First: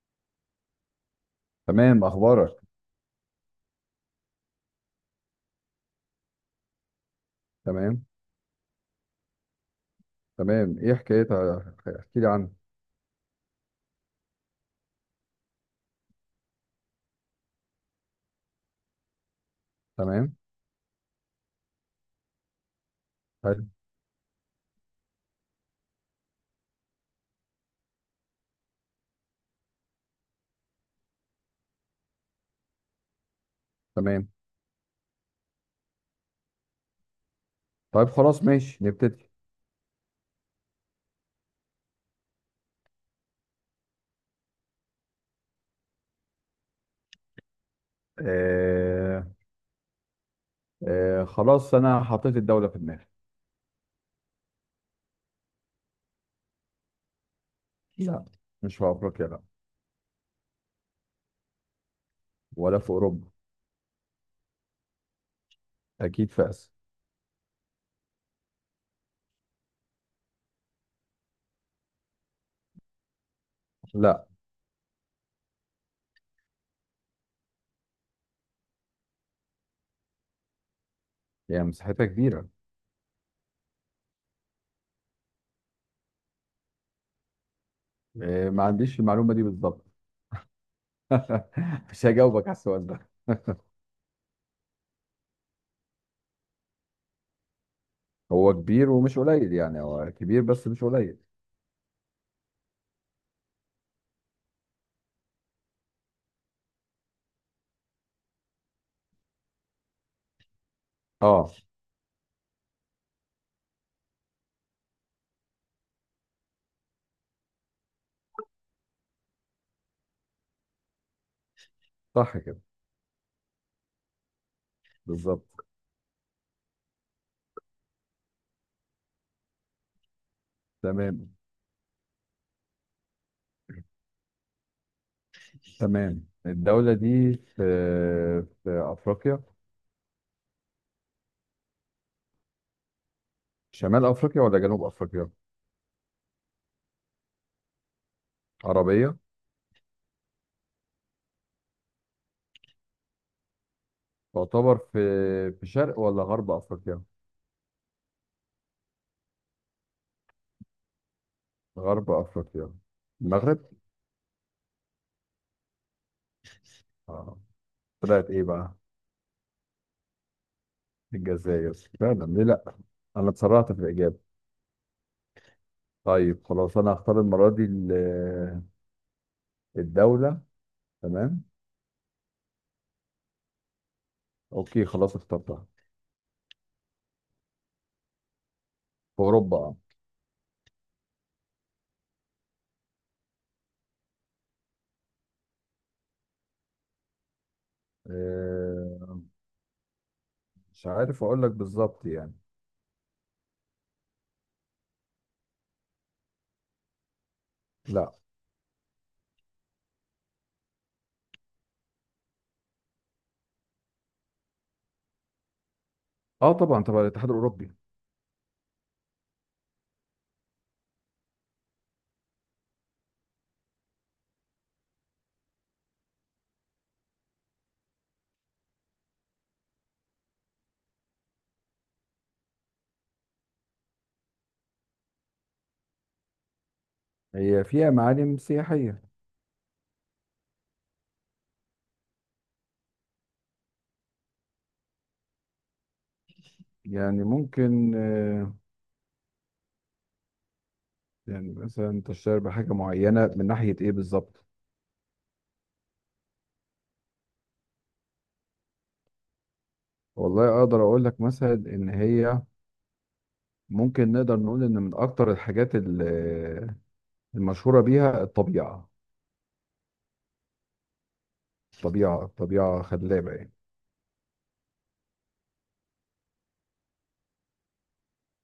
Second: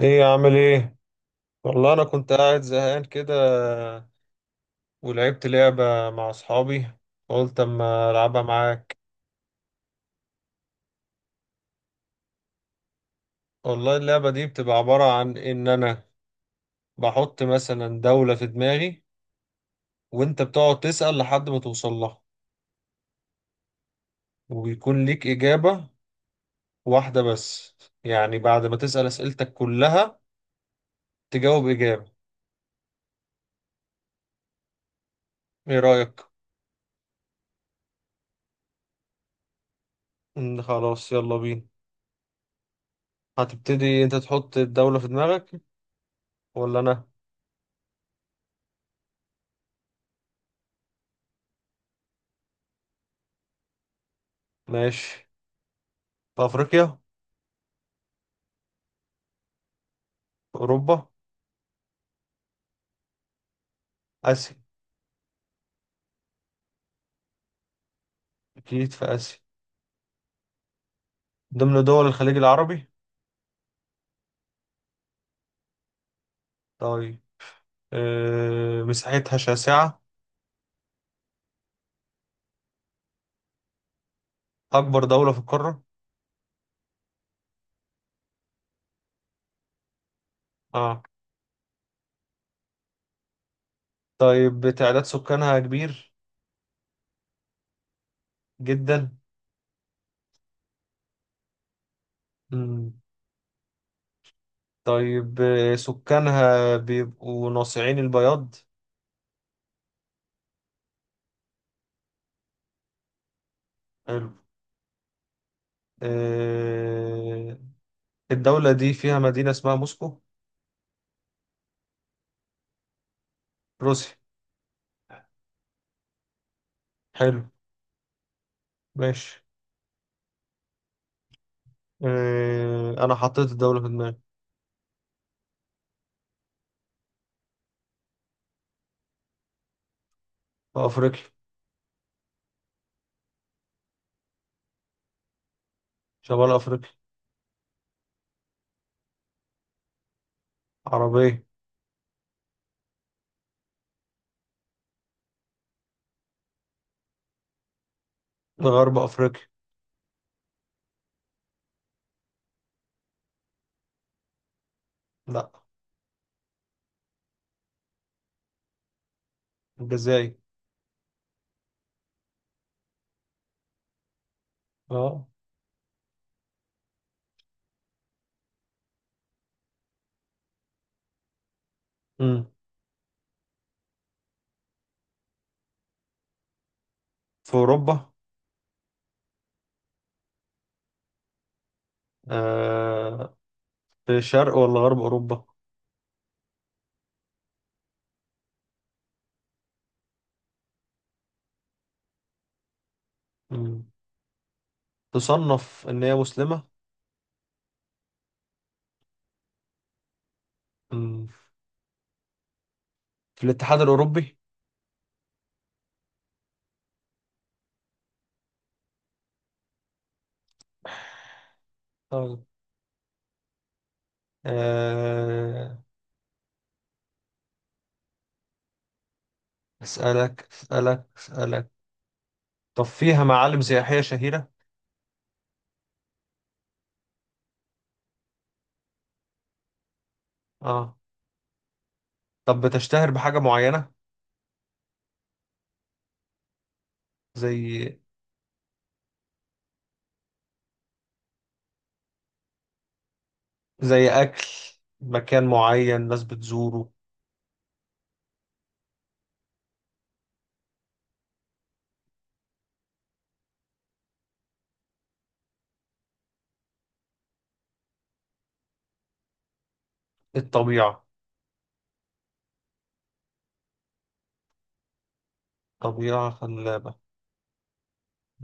ايه يا عامل ايه؟ والله انا تمام. كنت اخبارك؟ قاعد زهقان كده، ولعبت لعبة مع اصحابي. قلت تمام. اما العبها معاك. تمام، ايه حكايتها؟ احكي لي عنها. والله اللعبة دي بتبقى عبارة عن ان انا بحط مثلا دولة في دماغي، تمام. وانت بتقعد تسأل لحد ما توصل لها، حلو. وبيكون ليك إجابة واحدة بس. يعني بعد ما تسأل أسئلتك كلها تجاوب إجابة. تمام. ايه رأيك؟ طيب، خلاص، ماشي، نبتدي. إن خلاص يلا بينا. هتبتدي انت تحط الدولة في دماغك ولا انا؟ آه. آه، خلاص انا حطيت الدولة في دماغي. ماشي. في افريقيا؟ في لا، مش في افريقيا، لا. اوروبا؟ ولا في اوروبا. آسيا؟ اكيد في اسيا. أكيد في آسيا. ضمن دول الخليج العربي؟ لا، طيب. مساحتها شاسعة. يعني مساحتها كبيرة. أكبر دولة في القارة؟ آه، ما عنديش المعلومة دي بالظبط. آه. مش هجاوبك على السؤال ده. طيب، تعداد سكانها كبير؟ هو كبير جدا. ومش قليل، يعني هو كبير بس مش قليل. مم. طيب، سكانها بيبقوا ناصعين البياض. اه، حلو. آه، الدولة دي فيها مدينة اسمها موسكو. صح كده. روسيا. بالظبط. حلو. ماشي. تمام. أنا حطيت الدولة في دماغي. تمام. الدولة دي في أفريقيا. في أفريقيا. شمال أفريقيا ولا جنوب أفريقيا؟ شمال أفريقيا. عربية. عربية. تعتبر في شرق ولا غرب أفريقيا؟ غرب أفريقيا. غرب أفريقيا. المغرب. لا. آه. طلعت إيه بقى؟ الجزائر. الجزائر. فعلا، ليه لأ. أنا اتسرعت في الإجابة. اه. طيب، خلاص، أنا هختار المرة دي الدولة. تمام. امم أوكي، خلاص، اخترتها. في اوروبا. في أوروبا، آه. آه. في شرق ولا غرب اوروبا؟ آه، مش عارف أقول لك بالظبط يعني. امم تصنف ان هي مسلمة؟ لأ. امم في الاتحاد الاوروبي؟ أه، طبعا، طبعا، الاتحاد الأوروبي. طيب. آه اسالك اسالك اسالك. طب فيها معالم سياحية شهيرة؟ هي فيها معالم سياحية. اه. طب بتشتهر بحاجة معينة؟ يعني زي ممكن، يعني مثلا تشتهر بحاجة معينة من ناحية ايه زي بالظبط؟ اكل، مكان معين ناس بتزوره. والله اقدر اقول لك مثلا ان هي ممكن نقدر نقول ان من اكتر الحاجات المشهورة بيها الطبيعة. الطبيعة؟ الطبيعة خلابة يعني. طبيعة خلابة.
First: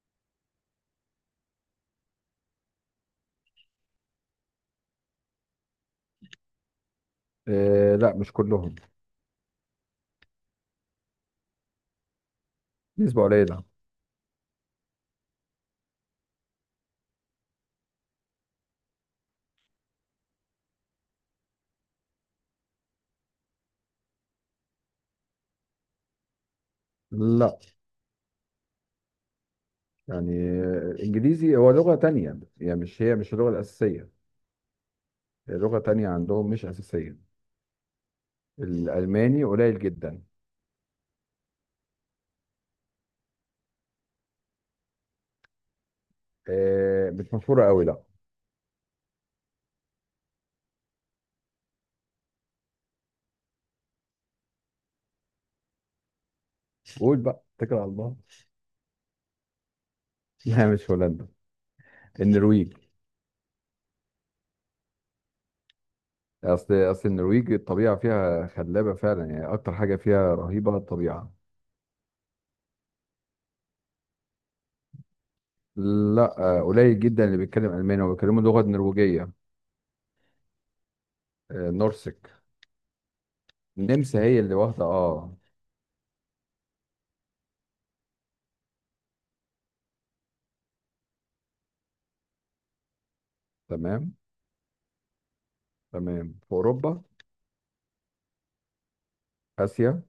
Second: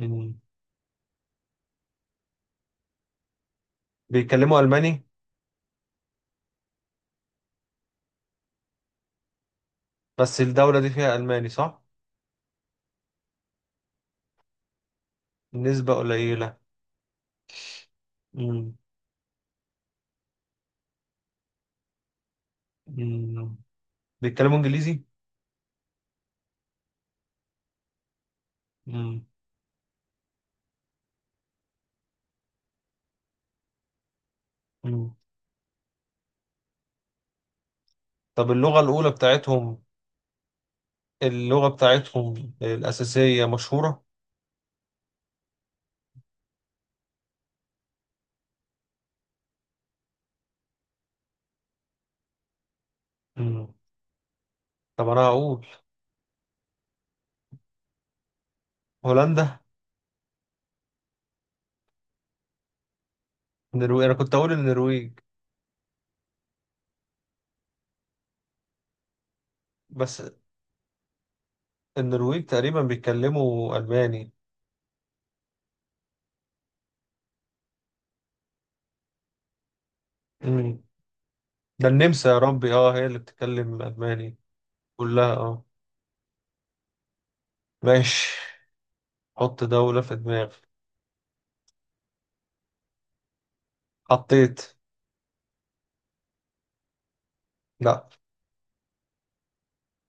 امم بيتكلموا الماني؟ لا، مش كلهم. بس الدولة دي فيها الماني، صح؟ نسبة قليلة. نسبة قليلة. مم. مم. بيتكلموا انجليزي؟ لا. مم. يعني الانجليزي هو لغة تانية، يعني مش اللغة الاساسية. مم. هي لغة تانية عندهم، مش اساسية. طب اللغة الأولى الالماني قليل بتاعتهم، جدا. اللغة بتاعتهم الأساسية مشهورة؟ مش مشهورة قوي، لا. مم. طب أنا هقول. قول بقى، اتكل على الله. هولندا؟ لا، مش هولندا. النرويج. النرويج؟ أنا كنت أقول النرويج اصل النرويج الطبيعه فيها خلابه فعلا، يعني اكتر حاجه بس. فيها رهيبه الطبيعه. النرويج تقريبا بيتكلموا ألماني؟ لا، قليل جدا اللي بيتكلم الماني، وبيتكلموا لغه نرويجيه. مم. ده النمسا نورسك. يا ربي، اه هي اللي بتتكلم النمسا ألماني. هي اللي واخده، كلها، اه. اه. ماشي. حط دولة في دماغي. تمام. حطيت. تمام، في اوروبا. لا. اسيا.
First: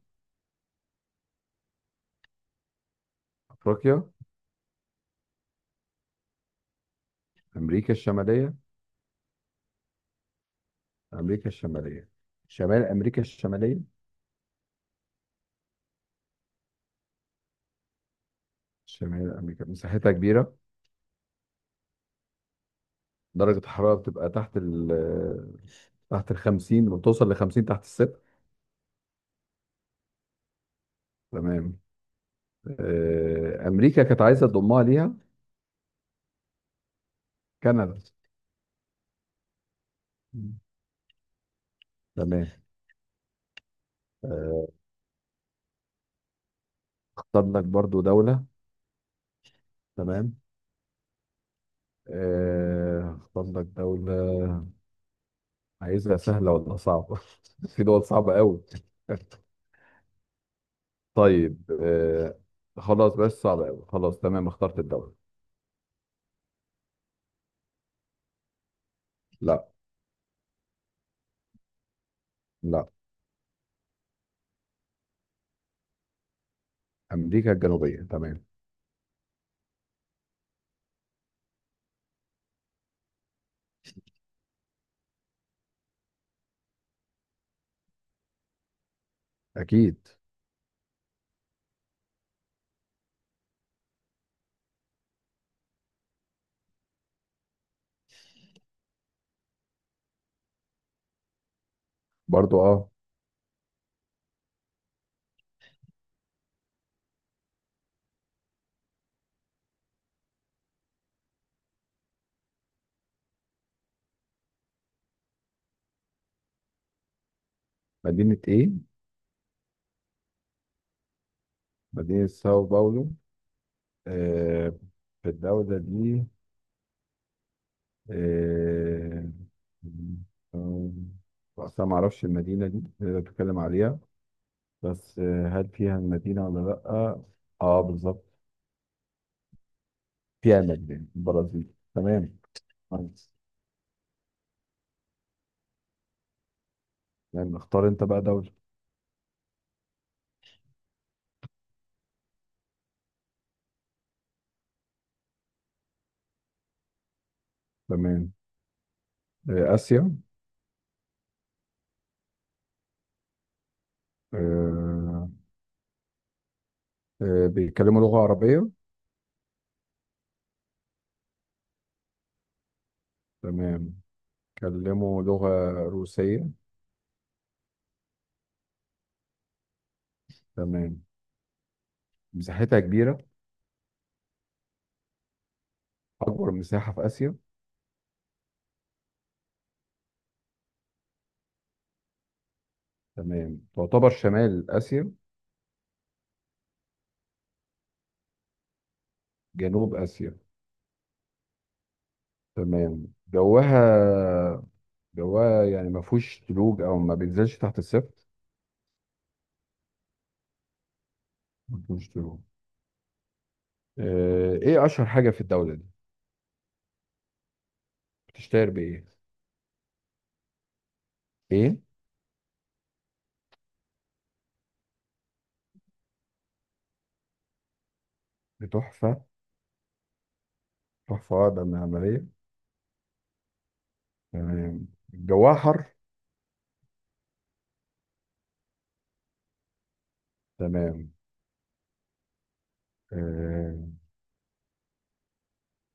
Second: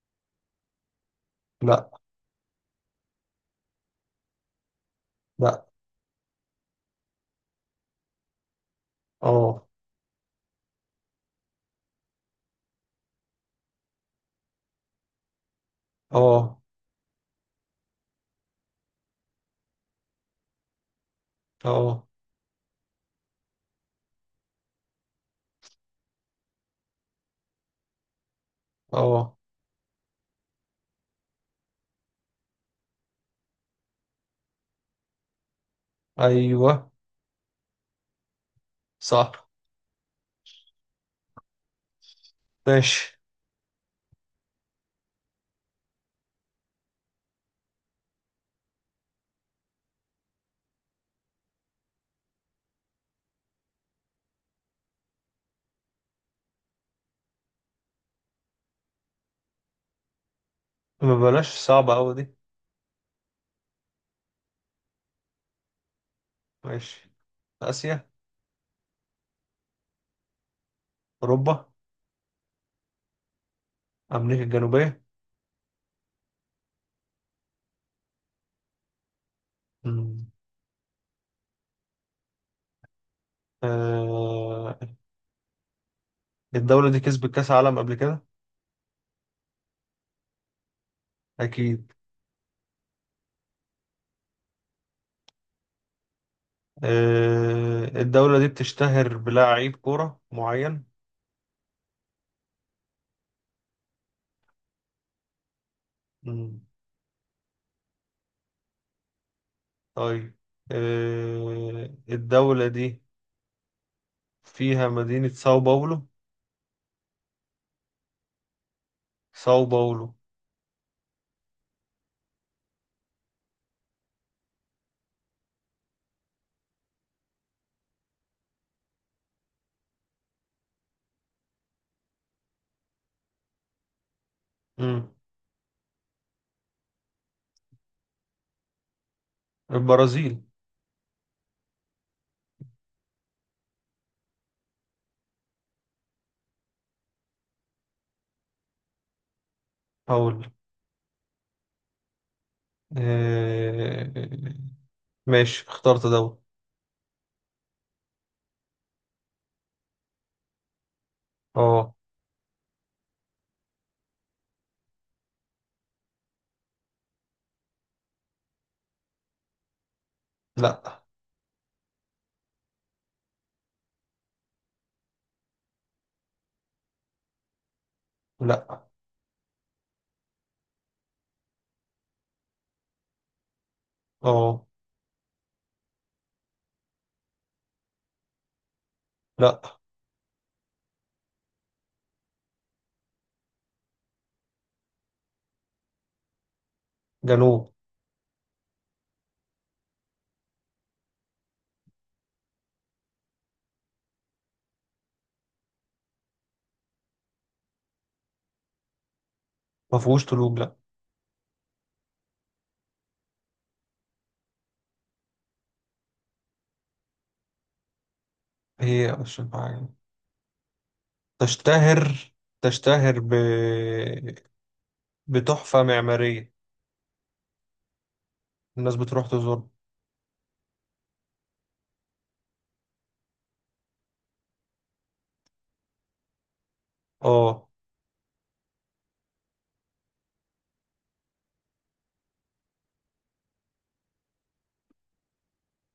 لا. افريقيا. لا. امريكا الشماليه. اه. امريكا الشماليه. شمال امريكا الشماليه. اه. شمال امريكا مساحتها كبيره. اه. درجه الحراره بتبقى تحت ال 50، بتوصل ل 50 تحت الصفر. اه. تمام. امريكا كانت عايزه تضمها ليها. ايوه، كندا. صح. مم. تمام. ماشي. آه، اختار لك برضو دوله. تمام. اختار لك دوله. عايزها سهله ولا صعبه؟ في دول صعبه قوي. ما بلاش طيب، صعبة أوي دي. خلاص، بس صعبه قوي، خلاص، تمام، اخترت الدوله. ماشي. آسيا؟ لا. أوروبا؟ لا. أمريكا الجنوبية؟ امريكا الجنوبيه. تمام. مم. آه... الدولة دي كسبت كأس عالم قبل كده؟ اكيد. أكيد. الدولة دي بتشتهر بلاعيب كورة معين؟ برضو، اه. مم. طيب. الدولة دي فيها مدينة ساو باولو؟ مدينه ايه؟ ساو باولو. مدينه ساو باولو. آه، في الدوله دي، آه، آه، أصلا ما أعرفش المدينة دي اللي أنت بتتكلم عليها. مم. بس هل فيها المدينة ولا لأ؟ أه، بالظبط. البرازيل. فيها المدينة، البرازيل. تمام. كويس. يعني اختار أنت بقى دولة. هقول. آه... ماشي، اخترت دولة. تمام. آسيا؟ اه. آه، بيتكلموا لغة عربية؟ لا. تمام. بيتكلموا لغة روسية؟ لا. تمام. مساحتها كبيرة؟ اه. أكبر مساحة في آسيا؟ لا. تمام. تعتبر شمال آسيا؟ جنوب. جنوب آسيا. تمام. جواها. جواها يعني ما فيهوش تلوج، او ما بينزلش تحت الصفر؟ ما فيهوش طلوع، لا. ما فيهوش تلوج. ايه اشهر حاجه في الدوله دي؟ بتشتهر بايه؟ هي عشان حاجة ايه؟ تشتهر. تشتهر بتحفة معمارية. الناس بتحفه؟ بتروح تزور. تحفه، ده من عمليه. تمام. جواها حر؟ اه. تمام. آه،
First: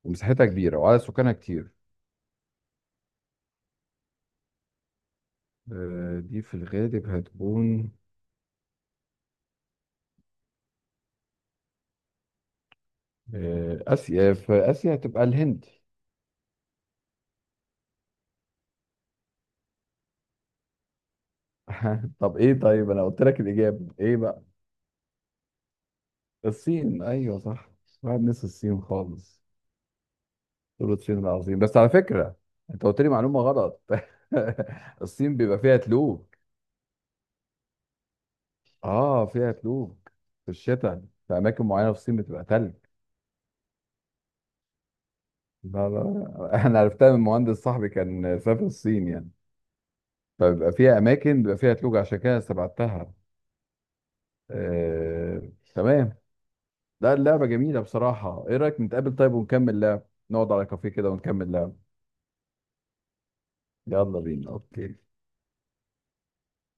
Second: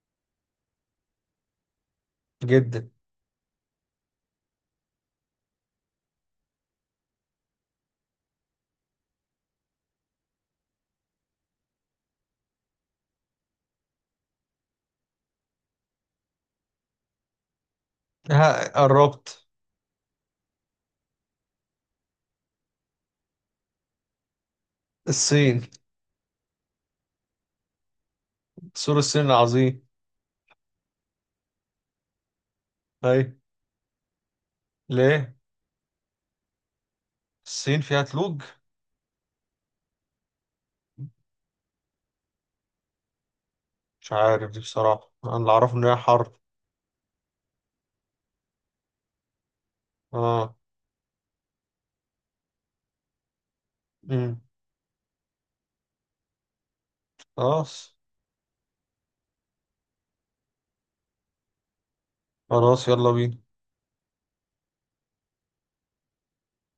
ومساحتها كبيره وعدد سكانها كتير. جدا. دي في الغالب هتكون، اسيا، في اسيا هتبقى الهند. ها قربت. طب ايه؟ طيب، انا قلت لك الاجابه ايه بقى؟ الصين. الصين، ايوه، صح. واحد نسي الصين سور الصين خالص. العظيم. دول الصين العظيم، بس على فكرة، انت قلت لي اي؟ معلومة غلط. ليه؟ الصين بيبقى فيها تلوج. الصين فيها تلوج؟ اه، فيها تلوج. في الشتاء. في اماكن معينة في الصين بتبقى تلج. مش عارف دي بصراحة. انا اللي اعرفه ان لا، هي لا، حر. لا. انا عرفتها من مهندس صاحبي كان سافر الصين يعني. اه. فبيبقى فيها اماكن بيبقى فيها تلوج، عشان كده استبعدتها. امم تمام. لا، اللعبة جميلة خلاص، بصراحة. ايه رأيك نتقابل طيب ونكمل لعب؟ نقعد على كافيه كده ونكمل لعب. خلاص، يلا بينا. يلا بينا. اوكي.